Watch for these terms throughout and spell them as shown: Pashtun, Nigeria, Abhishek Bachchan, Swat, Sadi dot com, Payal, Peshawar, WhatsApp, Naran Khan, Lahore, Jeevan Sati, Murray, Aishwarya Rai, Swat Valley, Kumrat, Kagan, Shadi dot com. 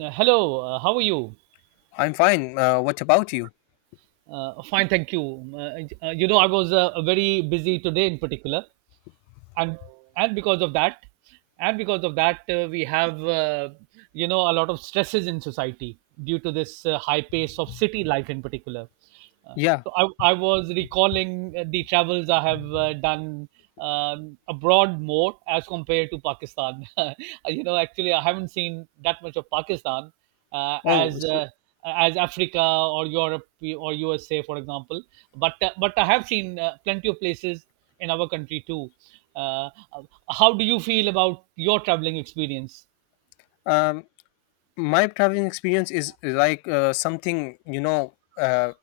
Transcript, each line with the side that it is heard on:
right: Hello, how are you?
left: I'm fine. What about you?
right: Fine, thank you. I was very busy today in particular, and and because of that we have a lot of stresses in society due to this high pace of city life in particular. uh,
left: Yeah.
right: so I was recalling the travels I have done abroad more as compared to pakistan. Actually I haven't seen that much of pakistan uh,
left: Oh,
right: as
left: so,
right: uh, as africa or europe or usa for example, but I have seen plenty of places in our country too. Uh, how do you feel about your traveling experience?
left: um, my traveling experience is like something you know.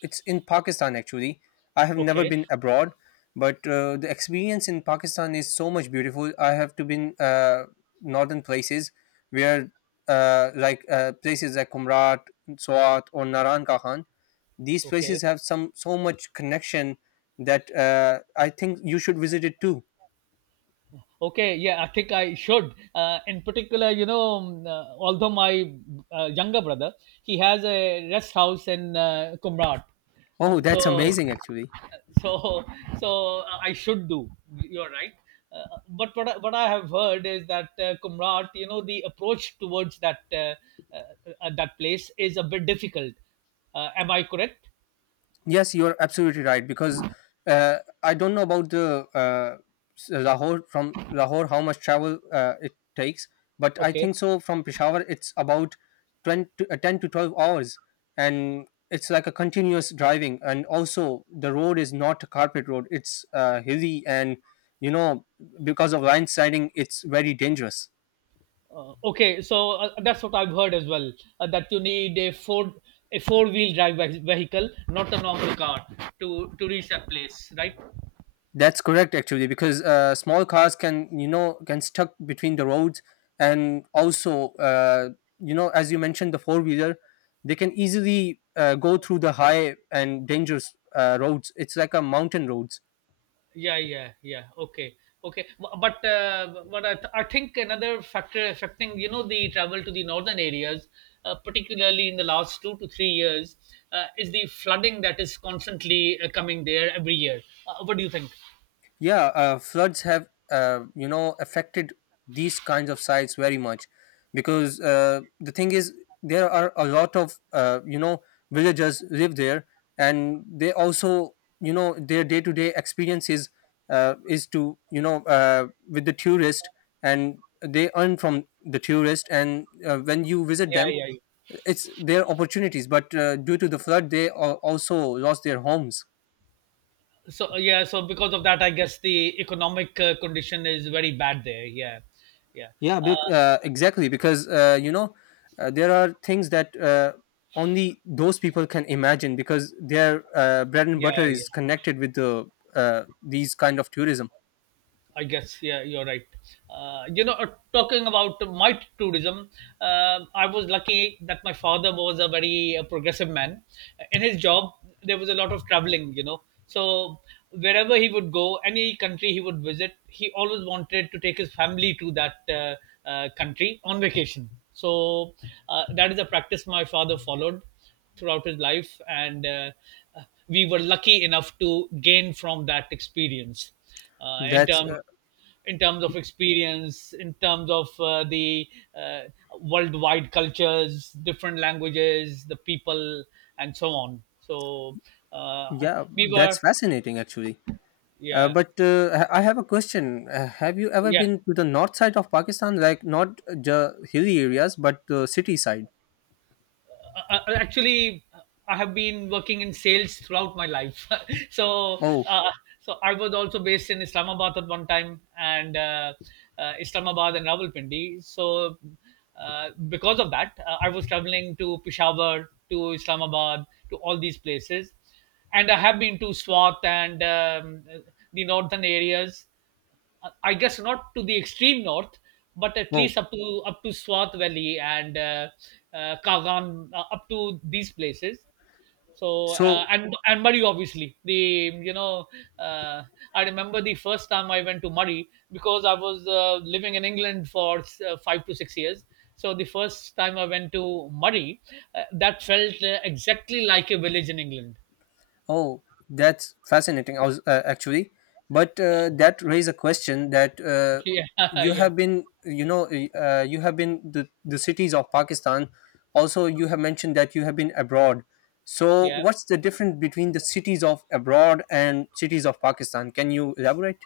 left: It's in Pakistan actually. I have never
right: Okay,
left: been abroad, but the experience in Pakistan is so much beautiful. I have to been northern places where places like Kumrat, Swat, or Naran Khan. These
right: okay,
left: places have some so much connection that I think you should visit it too.
right: okay. Yeah, I think I should. In particular, although my younger brother, he has a rest house in Kumrat. Uh,
left: Oh, that's
right: so,
left: amazing, actually.
right: so, so, I should do. You're right. But what I have heard is that Kumrat, the approach towards that uh, that place is a bit difficult. Am I correct?
left: Yes, you're absolutely right because uh, I don't know about the Lahore, from Lahore how much travel it takes, but I
right: Okay.
left: think so from Peshawar it's about 20, 10 to 12 hours, and it's like a continuous driving, and also the road is not a carpet road, it's hilly, and you know, because of line siding it's very dangerous.
right: Okay. So that's what I've heard as well. That you need a four-wheel drive vehicle, not a normal car, to reach that place, right?
left: That's correct, actually, because small cars can, you know, can stuck between the roads, and also, you know, as you mentioned, the four wheeler, they can easily go through the high and dangerous roads. It's like a mountain roads.
right: Yeah. Yeah. Yeah. Okay. Okay. But I think another factor affecting the travel to the northern areas, particularly in the last 2 to 3 years, is the flooding that is constantly coming there every year. What do you think?
left: Yeah, floods have you know affected these kinds of sites very much, because the thing is, there are a lot of you know villagers live there, and they also you know their day to day experiences is to you know with the tourist, and they earn from the tourist, and when you visit
right: Yeah.
left: them
right: Yeah.
left: it's their opportunities, but due to the flood they also lost their homes.
right: So because of that I guess the economic condition is very bad there. Yeah, yeah.
left: Yeah,
right: uh,
left: exactly. Because you know, there are things that only those people can imagine, because their bread and
right: yeah
left: butter
right: yeah
left: is connected with the these kind of tourism.
right: I guess. Yeah, you're right. Uh, you know, uh, Talking about my tourism, I was lucky that my father was a very progressive man. In his job, there was a lot of traveling. So wherever he would go, any country he would visit, he always wanted to take his family to that country on vacation. So that is a practice my father followed throughout his life, and we were lucky enough to gain from that experience uh, in
left: That's
right: terms
left: uh,
right: in terms of experience, in terms of the uh, worldwide cultures, different languages, the people, and so on. Uh,
left: yeah,
right: we
left: that's
right: were,
left: fascinating actually. Uh,
right: yeah,
left: but uh, ha- I have a question. Have you ever
right: yeah.
left: been to the north side of Pakistan, like not the hilly areas, but the city side?
right: Actually I have been working in sales throughout my life. so
left: Oh,
right: uh, so I was also based in islamabad at one time, and islamabad and rawalpindi. Uh, because of that I was traveling to peshawar to islamabad, to all these places. And I have been to swat, and the northern areas. I guess not to the extreme north, but at
left: oh.
right: least up to Swat Valley, and Kagan, up to these places.
left: So
right: And Murray, obviously. The you know uh, I remember the first time I went to Murray, because I was living in England for 5 to 6 years. So the first time I went to Murray, that felt exactly like a village in England.
left: Oh, that's fascinating. I was actually, but that raise a question that
right: Yeah,
left: you
right: yeah,
left: have been, you know, you have been the cities of Pakistan. Also, you have mentioned that you have been abroad. So,
right: yeah.
left: what's the difference between the cities of abroad and cities of Pakistan? Can you elaborate?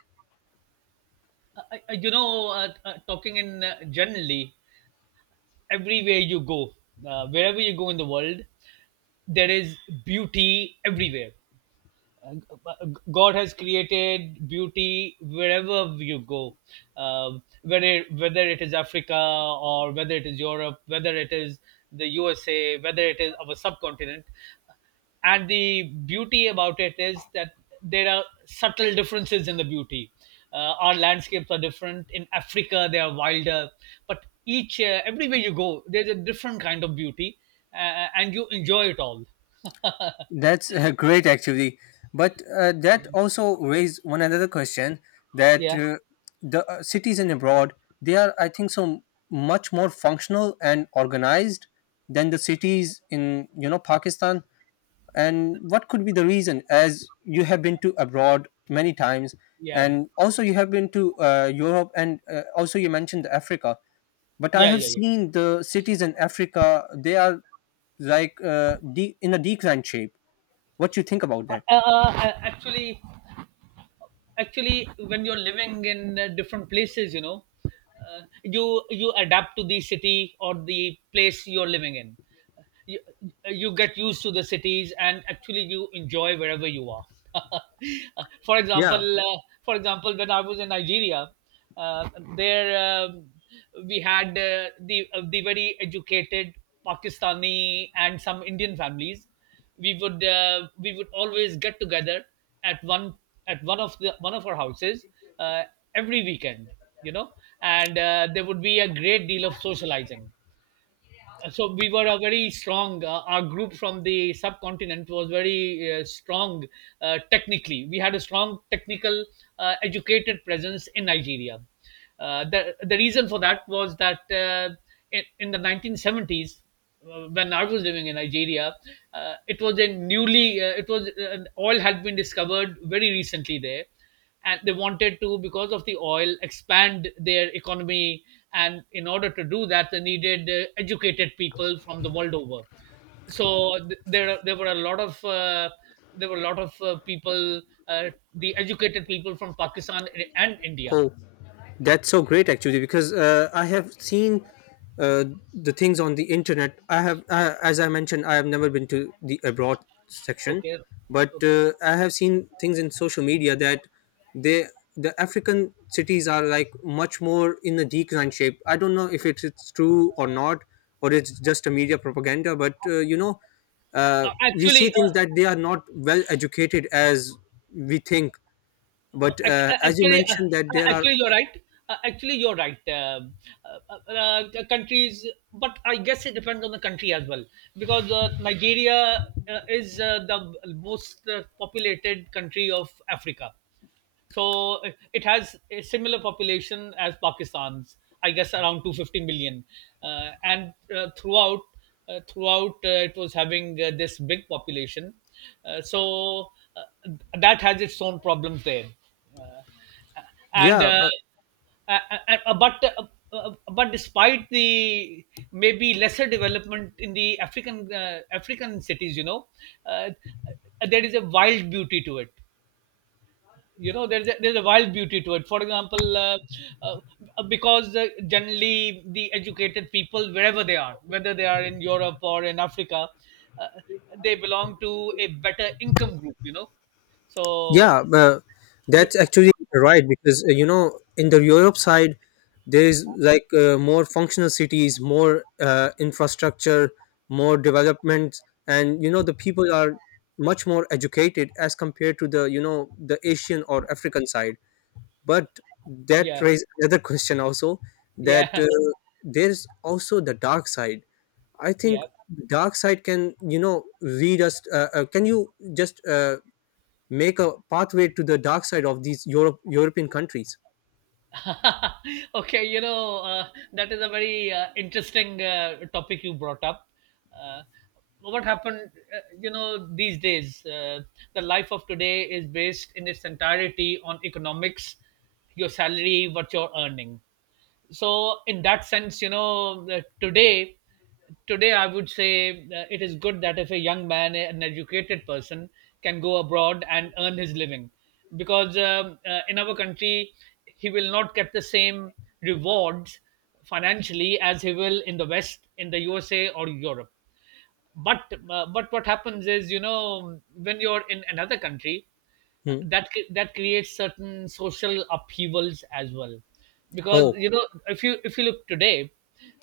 right: Uh, Talking in generally, everywhere you go, wherever you go in the world, there is beauty everywhere. God has created beauty wherever you go, whether it is Africa, or whether it is Europe, whether it is the USA, whether it is our subcontinent. And the beauty about it is that there are subtle differences in the beauty. Our landscapes are different. In Africa, they are wilder, but each everywhere you go, there's a different kind of beauty, and you enjoy it all.
left: That's great, actually. But that also raised one another question that
right: Yeah,
left: the cities in abroad, they are, I think, so much more functional and organized than the cities in you know Pakistan. And what could be the reason? As you have been to abroad many times,
right: yeah,
left: and also you have been to Europe, and also you mentioned Africa. But I
right: yeah,
left: have
right: yeah, yeah.
left: seen the cities in Africa; they are like in a decline shape. What you think about that?
right: uh, actually actually when you're living in different places, you adapt to the city or the place you're living in. you, you get used to the cities, and actually you enjoy wherever you are. for example
left: Yeah.
right: uh, for example, when I was in nigeria, uh, there we had the very educated pakistani and some indian families. We would always get together at one of our houses uh, every weekend, you know. And there would be a great deal of socializing. So we were a very strong our group from the subcontinent was very strong. Technically we had a strong technical, educated presence in nigeria. The reason for that was that in the 1970s, when I was living in nigeria, it was a newly it was oil had been discovered very recently there, and they wanted to, because of the oil, expand their economy. And in order to do that, they needed educated people from the world over. So there were a lot of people, uh, the educated people from pakistan and india.
left: Oh, that's so great actually, because I have seen uh, the things on the internet. I have, as I mentioned, I have never been to the abroad section,
right: Okay,
left: but
right: okay.
left: I have seen things in social media that they the African cities are like much more in a decline shape. I don't know if it's, it's true or not, or it's just a media propaganda. But you know,
right: now,
left: we see
right: actually
left: things that they are not well educated as we think, but
right: Ac-
left: as you
right: Actually,
left: mentioned that there are
right: Actually, you're right. Actually, you're right. Countries, But I guess it depends on the country as well, because Nigeria is the most populated country of Africa. So it has a similar population as Pakistan's, I guess around 250 million. And throughout, throughout It was having this big population. Uh, so uh, that has its own problems there. Uh, and
left: yeah but,
right: uh, but But despite the maybe lesser development in the African African cities, you know, uh, there is a wild beauty to it. There's a, there's a wild beauty to it. For example uh, because generally the educated people, wherever they are, whether they are in europe or in africa, uh, they belong to a better income group, you know. so
left: yeah but
right: b-
left: that's actually right because you know in the europe side there is like more functional cities, more infrastructure, more development, and you know the people are much more educated as compared to the you know the asian or african side, but that
right: yeah,
left: raises another question also, that
right: yeah.
left: there's also the dark side, I
right: Yeah.
left: think. Dark side can you know lead us can you just make a pathway to the dark side of these europe european countries.
right: Okay, that is a very interesting topic you brought up. Uh, what happened, you know, these days, the life of today is based in its entirety on economics, your salary, what you're earning. So in that sense, you know, that today, today I would say, it is good that if a young man, an educated person, can go abroad and earn his living, because in our country he will not get the same rewards financially as he will in the west, in the usa or europe. But what happens is, you know, when you're in another country, uh,
left: Hmm.
right: that cre- that creates certain social upheavals as well. Because,
left: Oh.
right: you know, if you look today,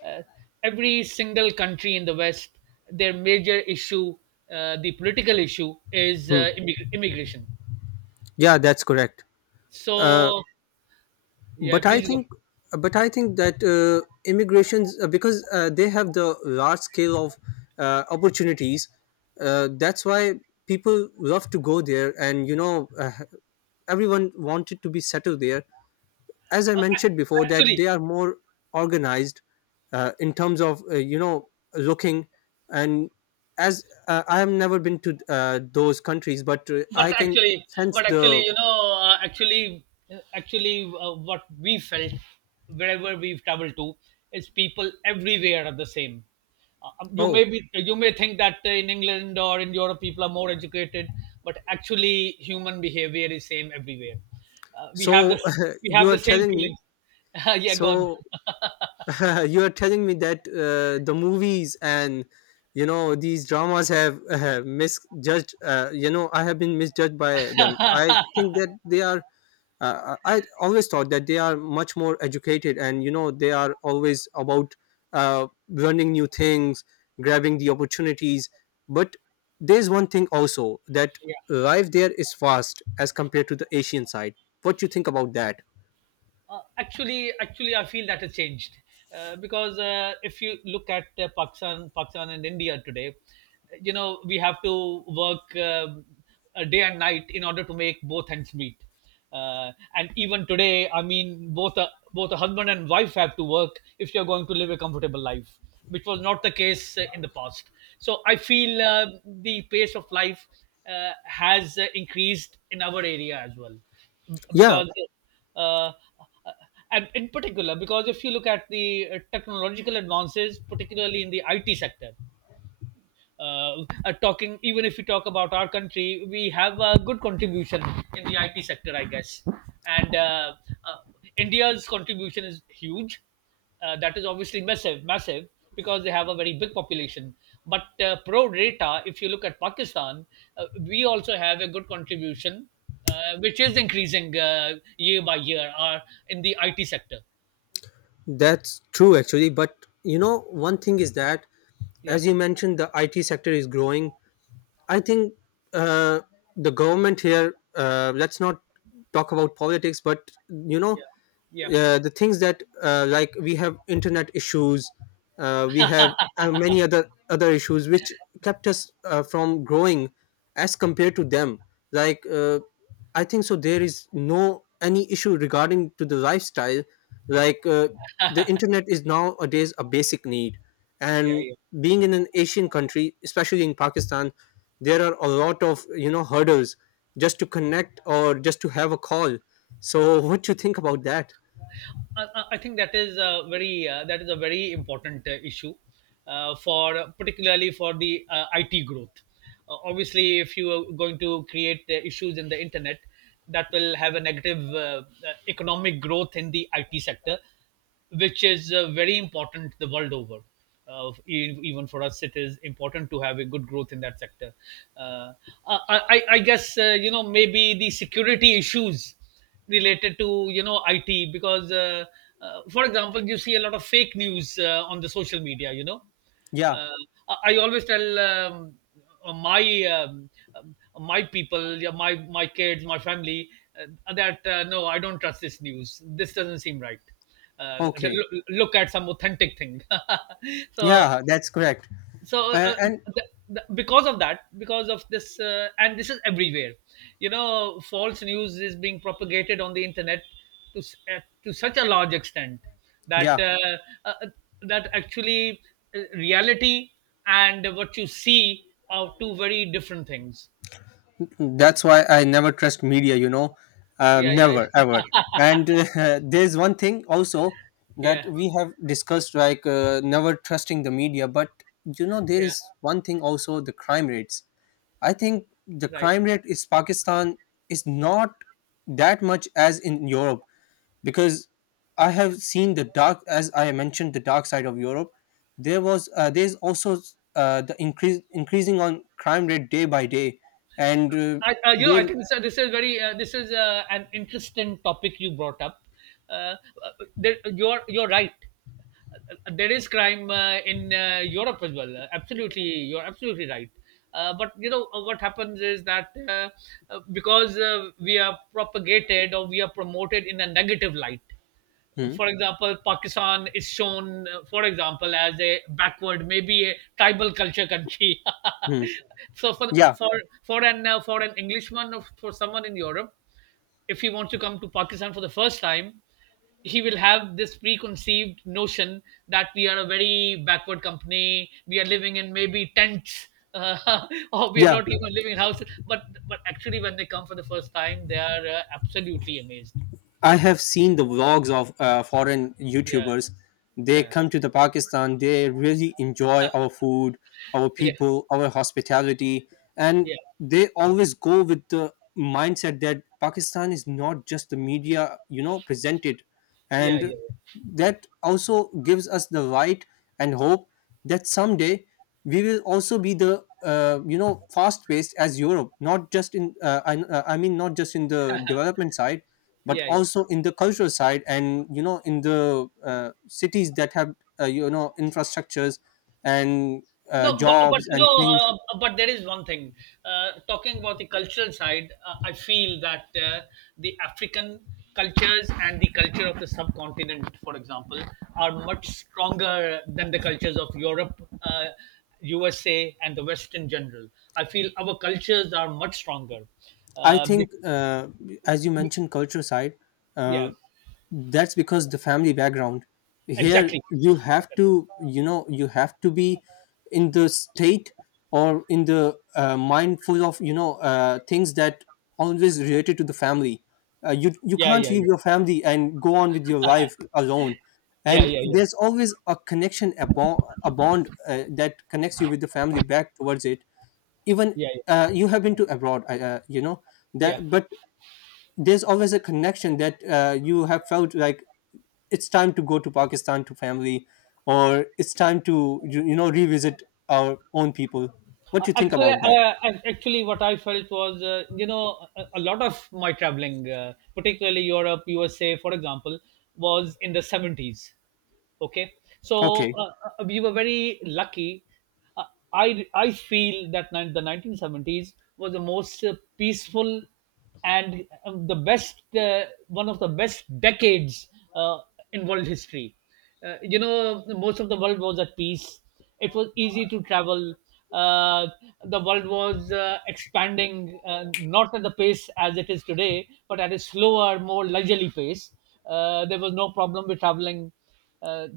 right: uh, every single country in the west, their major issue, the political issue, is
left: Hmm.
right: immigration.
left: Yeah, that's correct. uh,
right: So yeah,
left: but i
right: please go.
left: think but i think that immigrations, because they have the large scale of opportunities, that's why people love to go there, and you know everyone wanted to be settled there, as I mentioned before
right: I-
left: that
right: actually
left: they are more organized in terms of you know looking, and as I have never been to those countries, but
right: but
left: I can
right: actually
left: sense
right: But
left: the
right: actually, you know, actually actually what we felt wherever we've traveled to is people everywhere are the same. You may
left: Oh.
right: be — you may think that in england or in europe people are more educated, but actually human behavior is same everywhere. uh, we have
left: So
right: this we
left: you
right: have
left: are
right: the same
left: telling me
right: feelings. Yeah, go on.
left: so you are telling me that the movies and you know these dramas have misjudged you know I have been misjudged by them, I think that they are I always thought that they are much more educated and you know they are always about uh, learning new things, grabbing the opportunities, but there's one thing also, that life there is fast as compared to the asian side. What you think about that?
right: Actually, I feel that has changed, because if you look at Pakistan, Pakistan and India today, you know, we have to work, a day and night, in order to make both ends meet. And even today, I mean, both a, both a husband and wife have to work if you are going to live a comfortable life, which was not the case in the past. So I feel the pace of life has increased in our area as well,
left: Yeah.
right: because uh, uh, and in particular, because if you look at the technological advances, particularly in the it sector, talking even if we talk about our country, we have a good contribution in the it sector, I guess. And uh, india's contribution is huge. That is obviously massive, massive, because they have a very big population. But pro data, if you look at pakistan, we also have a good contribution, which is increasing year by year, in the it sector.
left: That's true, actually. But you know, one thing is that,
right: Yeah,
left: as you mentioned, the IT sector is growing. I think uh, the government here. Let's not talk about politics, but you know,
right: yeah, yeah,
left: the things that like we have internet issues, we have many other issues which kept us from growing as compared to them, like I think so there is no any issue regarding to the lifestyle, like the internet is nowadays a basic need,
right: yeah,
left: and
right: yeah.
left: being in an asian country, especially in pakistan, there are a lot of you know hurdles, just to connect or just to have a call. So what do you think about that?
right: I think that is a very that is a very important issue for — particularly for the IT growth. Obviously, if you are going to create issues in the internet, that will have a negative economic growth in the IT sector, which is very important the world over. Even for us, it is important to have a good growth in that sector. Uh, I, I guess maybe the security issues related to IT because, for example, you see a lot of fake news on the social media.
left: Yeah.
right: uh, I always tell my um, my people, yeah, my kids, my family, that no, I don't trust this news. This doesn't seem right. Uh,
left: Okay.
right: look at some authentic thing. so
left: Yeah, that's correct.
right: so uh,
left: And,
right: uh,
left: and
right: because of that, because of this, and this is everywhere. You know, false news is being propagated on the internet to such a large extent that
left: yeah,
right: uh, that actually reality and what you see are two very different things.
left: that's why I never trust media, you know,
right: Yeah, yeah,
left: never,
right: yeah.
left: ever. And there's one thing also that
right: Yeah,
left: we have discussed, like never trusting the media. But, you know, there
right: yeah.
left: is one thing also, the crime rates. I think the
right: Right.
left: crime rate is Pakistan is not that much as in Europe, because I have seen the dark, as I mentioned, the dark side of Europe. There was, there's also the increase increasing on crime rate day by day, and
right: I
left: there,
right: think this is very this is an interesting topic you brought up. Uh, uh, there, you're right. There is crime in Europe as well. Absolutely, you're absolutely right. But you know, what happens is that because we are propagated or we are promoted in a negative light,
left: hmm,
right: for example, Pakistan is shown, for example, as a backward, maybe a tribal culture country.
left: hmm,
right: so for
left: yeah,
right: for for an for an Englishman or for someone in Europe, if he wants to come to Pakistan for the first time, he will have this preconceived notion that we are a very backward company. We are living in maybe tents. Uh, or we are
left: yeah,
right: not even living in houses, but actually, when they come for the first time, they are absolutely amazed.
left: I have seen the vlogs of foreign
right: Yeah,
left: YouTubers. They
right: yeah,
left: come to the Pakistan. They really enjoy our food, our
right: yeah,
left: people, our hospitality, and
right: yeah.
left: they always go with the mindset that Pakistan is not just the media, you know, presented,
right: Yeah,
left: and
right: yeah,
left: that
right: yeah,
left: also gives us the right and hope, that someday we will also be the you know fast paced as Europe, not just in I mean not just in the development side, but
right: yeah, yeah, yeah.
left: also in the cultural side, and you know in the cities that have you know infrastructures, and
right: No, but
left: jobs
right: you
left: and
right: know,
left: things.
right: but there is one thing. Talking about the cultural side, I feel that the African cultures and the culture of the subcontinent, for example, are much stronger than the cultures of Europe, USA, and the West in general. I feel our cultures are much stronger.
left: I
right: Uh, be-
left: think as you mentioned culture side, uh,
right: yeah,
left: that's because the family background, here
right: exactly.
left: you have to you know you have to be in the state or in the mindful of you know things that always related to the family. You you
right: Yeah,
left: can't
right: yeah,
left: leave
right: yeah,
left: your family and go on with your life alone,
right: yeah,
left: and
right: yeah, yeah,
left: there's always a connection, a bond that connects you with the family back towards it. Even
right: yeah, yeah,
left: you have been to abroad, you know
right: yeah.
left: that, but there's always a connection that you have felt like it's time to go to pakistan to family, or it's time to you you know revisit our own people. What do you think
right: Actually,
left: about that?
right: actually, what I felt was, a lot of my traveling, particularly Europe, USA, for example, was in the 70s. Okay. So
left: Okay.
right: we were very lucky. Uh, i i feel that the 1970s was the most peaceful and the best, one of the best decades uh, in world history. You know, most of the world was at peace. It was easy to travel. uh, the world was expanding, not at the pace as it is today, but at a slower, more leisurely pace. There was no problem with traveling. uh,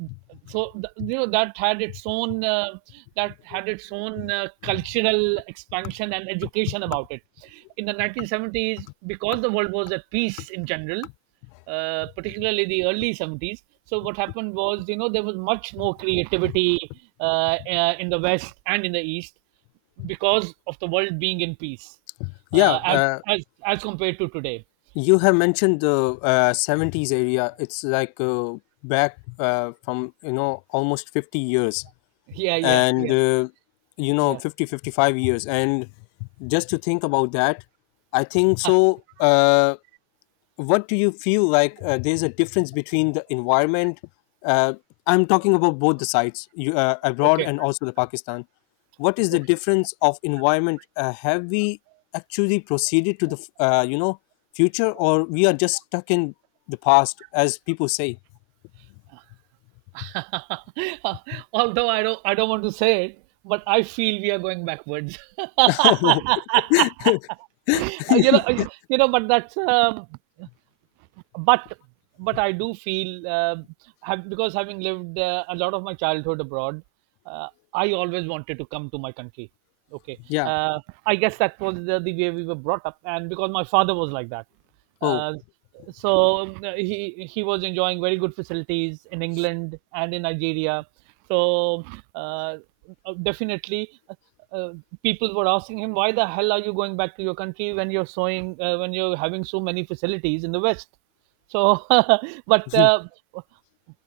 right: you know, that had its own that had its own cultural expansion and education about it in the 1970s, because the world was at peace in general, particularly the early 70s. So what happened was, you know, there was much more creativity in the west and in the east, because of the world being in peace,
left: Yeah,
right: uh, as as as compared to today.
left: you have mentioned the 70s area, it's like back from you know almost 50 years,
right: Yeah, yeah,
left: and
right: yeah,
left: you know
right: yeah.
left: 50, 55 years, and just to think about that. I think so uh, what do you feel like there's a difference between the environment, uh, I'm talking about both the sides, you, abroad,
right: Okay,
left: and also the pakistan. What is the
right: okay.
left: difference of environment, have we actually proceeded to the you know future, or we are just stuck in the past as people say?
right: Although I don't want to say it, but I feel we are going backwards. You know, you know, but that's, but, but I do feel, have, because having lived a lot of my childhood abroad, uh, I always wanted to come to my country. Okay.
left: Yeah.
right: uh, I guess that was the way we were brought up, and because my father was like that.
left: Oh.
right: Uh, so he was enjoying very good facilities in England and in Nigeria. So uh, definitely, uh, people were asking him why the hell are you going back to your country when you're sowing when you're having so many facilities in the west. So but uh,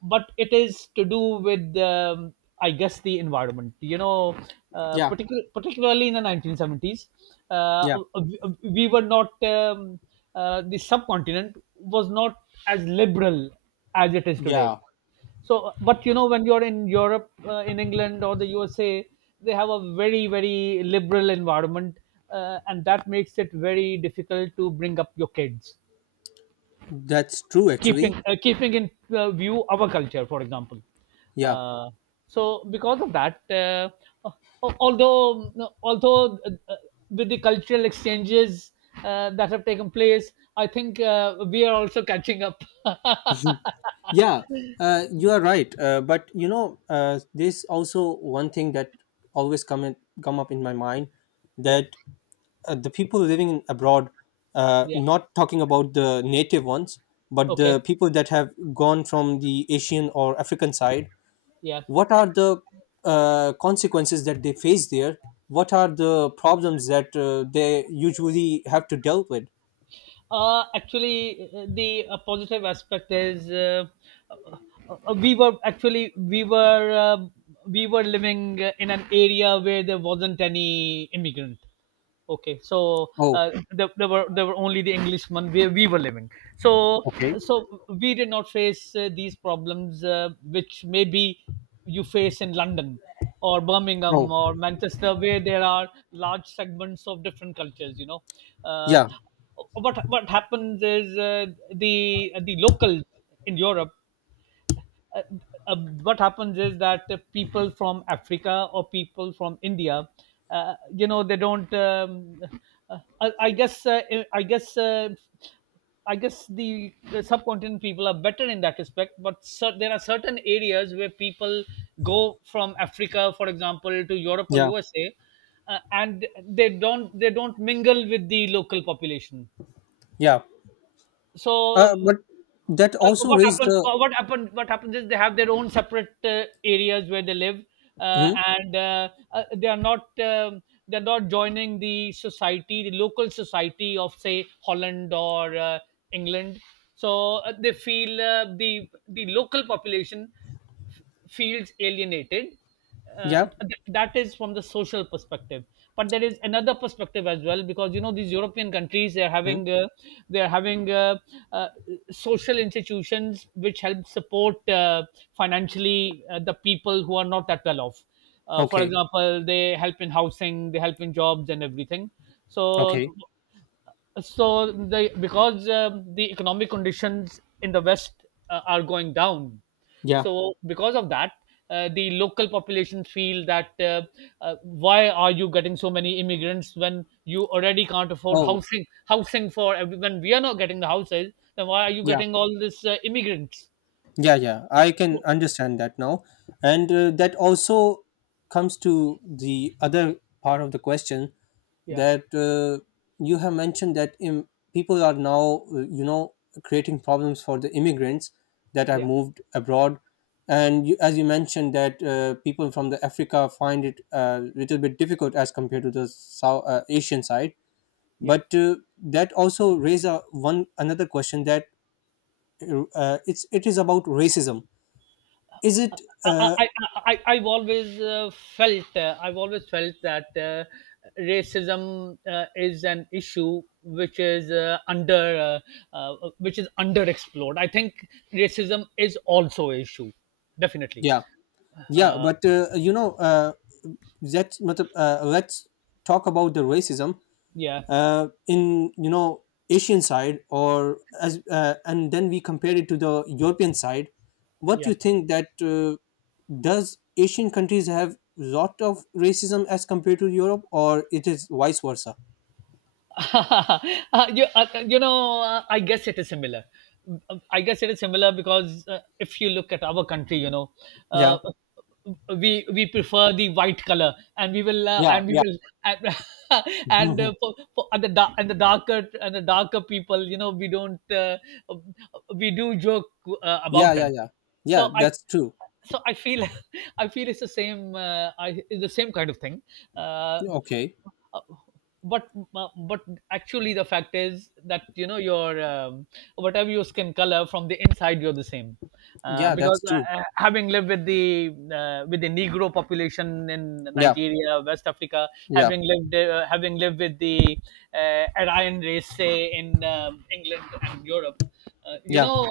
right: but it is to do with I guess the environment, you know,
left: Yeah,
right: particularly in the 1970s. uh,
left: yeah,
right: we were not the subcontinent was not as liberal as it is today.
left: yeah,
right: So, but you know, when you're in Europe, in England or the USA, they have a very, very liberal environment, and that makes it very difficult to bring up your kids,
left: that's true,
right: keeping
left: actually.
right: keeping in view our culture, for example.
left: Yeah.
right: Uh, so, because of that, al- although although with the cultural exchanges that have taken place, I think we are also catching up.
left: Yeah, you are right. But you know, there's also one thing that always come up in my mind,
right: Yeah,
left: that the people living in abroad,
right: yeah,
left: not talking about the native ones, but
right: okay,
left: the people that have gone from the Asian or African side,
right: yeah.
left: what are the consequences that they face there? What are the problems that they usually have to deal with?
right: Actually, the positive aspect is uh, we were actually we were living in an area where there wasn't any immigrant. Okay. So
left: Oh,
right: there, there were only the Englishmen where we were living. So
left: okay.
right: so we did not face these problems, which maybe you face in London or Birmingham
left: Oh,
right: or Manchester, where there are large segments of different cultures, you know. uh,
left: yeah,
right: what what happens is, the locals in Europe, uh, uh, what happens is that, people from Africa or people from India, you know, they don't. I guess. I guess. I guess the subcontinent people are better in that respect, but there are certain areas where people go from Africa, for example, to Europe or
left: yeah,
right: USA, and they don't mingle with the local population.
left: yeah.
right: So
left: But that also raised the.
right: what happens is, they have their own separate areas where they live, uh,
left: Hmm?
right: and uh, uh, they are not they're not joining the society, the local society of say Holland or England. So they feel the local population f- feels alienated. uh,
left: Yeah.
right: that is from the social perspective, but there is another perspective as well, because you know these European countries, they're
left: Hmm?
right: having they're having uh, uh, social institutions which help support financially the people who are not that well off, for
left: Okay.
right: example, they help in housing, they help in jobs and everything.
left: Okay.
right: So so the, because the economic conditions in the west are going down.
left: Yeah.
right: So because of that, the local population feel that, why are you getting so many immigrants when you already can't afford
left: Oh.
right: housing, housing for everyone? We are not getting the houses, then why are you
left: Yeah.
right: getting all this immigrants?
left: Yeah, yeah, I
right: So,
left: can understand that now. And that also comes to the other part of the question,
right: yeah,
left: that you have mentioned that people are now, you know, creating problems for the immigrants that have
right: yeah,
left: moved abroad. And you, as you mentioned, that people from the Africa find it a little bit difficult as compared to the South Asian side.
right: yeah.
left: But that also raises a, one another question, that it's it is about racism. Is it
right: I, I, I've always felt I've always felt that racism is an issue which is under which is underexplored. I think racism is also an issue, definitely.
left: yeah? Yeah,
right: Uh,
left: but you know let's matlab, let's talk about the racism
right: yeah,
left: in you know asian side, or as and then we compare it to the european side. What do
right: yeah.
left: you think, that does asian countries have lot of racism as compared to europe, or it is vice versa?
right: You know, I guess it is similar. I guess it is similar because, if you look at our country, you know,
left: Yeah.
right: uh, we prefer the white color, and we will
left: Yeah,
right: and we
left: yeah.
right: will and, and
left: Mhm.
right: for and the dark and the darker people, you know, we don't we do joke
left: Yeah,
right: about
left: yeah,
right: them.
left: yeah. Yeah,
right: So I
left: that's true.
right: so I feel I feel it's the same, it's the same kind of thing. Uh,
left: Okay.
right: uh, but but actually the fact is that, you know, your whatever your skin color, from the inside you're the same,
left: Yeah,
right: because
left: that's true.
right: having lived with the negro population in
left: Yeah,
right: Nigeria, West Africa,
left: yeah,
right: having lived with the Aryan race, say in England and Europe,
left: yeah.
right: know,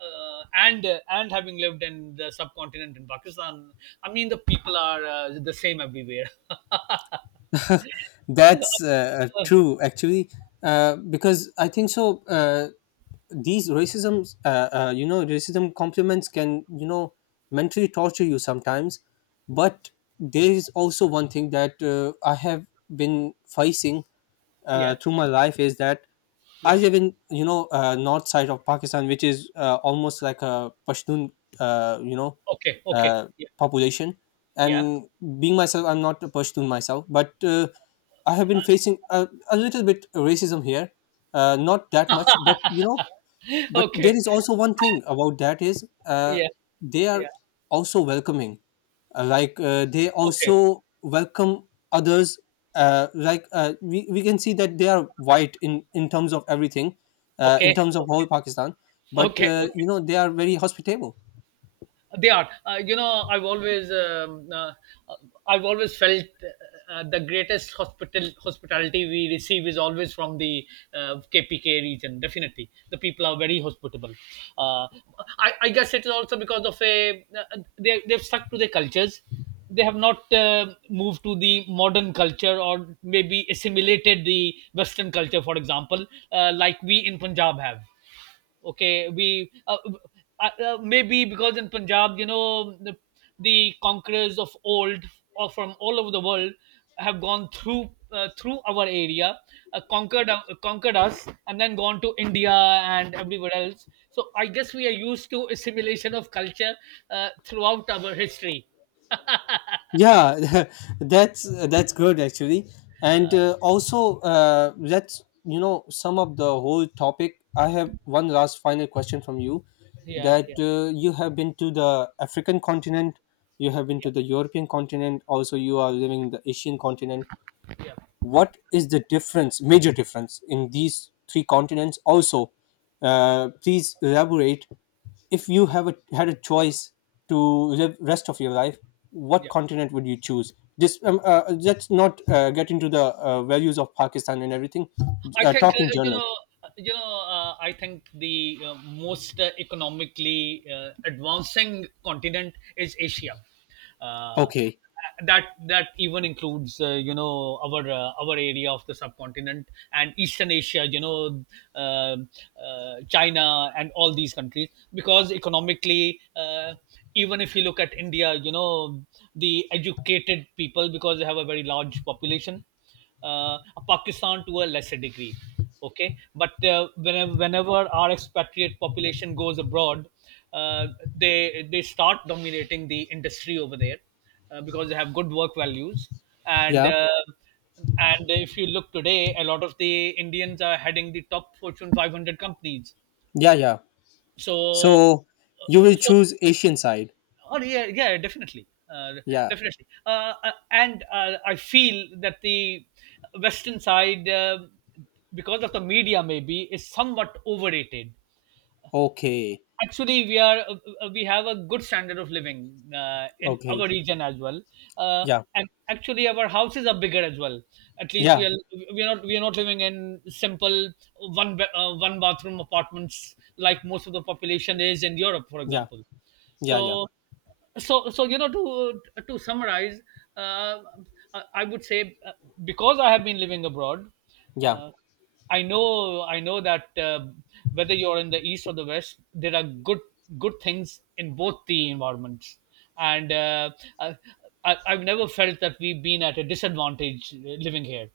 right: uh, and uh, and having lived in the subcontinent in Pakistan, I mean the people are the same everywhere. Uh,
left: That's
right: uh,
left: true, actually, because I think so. These racism, you know, racism compliments can, you know, mentally torture you sometimes. But there is also one thing that I have been facing
right: yeah,
left: through my life, is that I
right: yeah.
left: live in you know north side of Pakistan, which is almost like a Pashtun you know
right: Okay, okay.
left: uh,
right: Yeah,
left: population.
right: yeah.
left: And being myself, I'm not a Pashtun myself, but I have been facing a little bit racism here, not that much, but you know, but there
right: Okay.
left: is also one thing about that, is
right: Yeah,
left: they are
right: yeah.
left: also welcoming, like they
right: Okay,
left: also welcome others, like we can see that they are white in terms of everything,
right: okay,
left: in terms of whole
right: okay,
left: pakistan, but
right: okay, okay.
left: you know they are very hospitable.
right: They are. You know, I've always felt the greatest hospitality we receive is always from the KPK region. Definitely, the people are very hospitable. Uh, I guess it is also because of a they they've stuck to their cultures. They have not moved to the modern culture, or maybe assimilated the Western culture, for example, like we in Punjab have. Okay, we maybe because in Punjab, you know, the conquerors of old or from all over the world have gone through through our area, conquered us, and then gone to India and everywhere else. So I guess we are used to assimilation of culture throughout our history.
left: Yeah. That's good actually, and
right: Uh,
left: also let's you know sum up the whole topic. I have one last final question from you,
right: yeah,
left: that
right: yeah,
left: you have been to the african continent, you have
right: yeah,
left: been to the european continent, also you are living in the asian continent.
right: yeah,
left: What is the difference, major difference, in these three continents? Also please elaborate, if you have a, had a choice to live rest of your life, what
right: yeah.
left: continent would you choose this let's not get into the values of pakistan and everything.
right: I think
left: Talk in general.
right: I think the most economically advancing continent is Asia. Uh,
left: Okay.
right: that that even includes you know our area of the subcontinent and Eastern Asia. You know, uh, China and all these countries, because economically. Even if you look at India, you know, the educated people, because they have a very large population, uh, Pakistan to a lesser degree. Okay, but whenever our expatriate population goes abroad, uh, they start dominating the industry over there, because they have good work values and.
left: Yeah.
right: And if you look today, a lot of the Indians are heading the top Fortune 500 companies.
left: Yeah. Yeah.
right: So,
left: So you will
right: so
left: choose asian side?
right: oh yeah, yeah, definitely, uh,
left: Yeah.
right: definitely. And I feel that the Western side, because of the media, maybe is somewhat overrated.
left: Okay.
right: Actually, we are we have a good standard of living in
left: Okay.
right: our region as well, uh,
left: Yeah.
right: and actually our houses are bigger as well. At least we
left: Yeah.
right: are we are not living in simple one bathroom apartments like most of the population is in Europe, for
left: Yeah.
right: example.
left: Yeah. Yeah.
right: So so so you know, to summarize, uh, I would say because I have been living abroad,
left: Yeah,
right: uh, I know I know that whether you're in the east or the west, there are good, good things in both the environments, and uh, I, I've never felt that we've been at a disadvantage living here.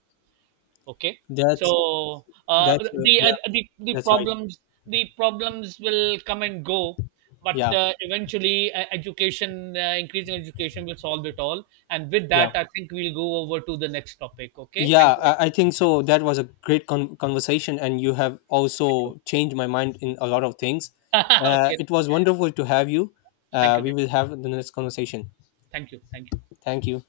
right: Okay.
left: that's
right: So
left: that's yeah.
right: the the
left: That's right.
right: problems the problems will come and go, but
left: Yeah.
right: eventually education, increasing education will solve it all. And with that,
left: Yeah.
right: I think we'll go over to the next topic. Okay.
left: Yeah.
right: Thank you.
left: I, I think so. That was a great conversation, and you have
right: Very
left: also changed my mind in a lot of things.
right: much. Okay.
left: It was wonderful to have you.
right: Thank you.
left: We will have the next conversation.
right: Thank you. Thank you.
left: Thank you.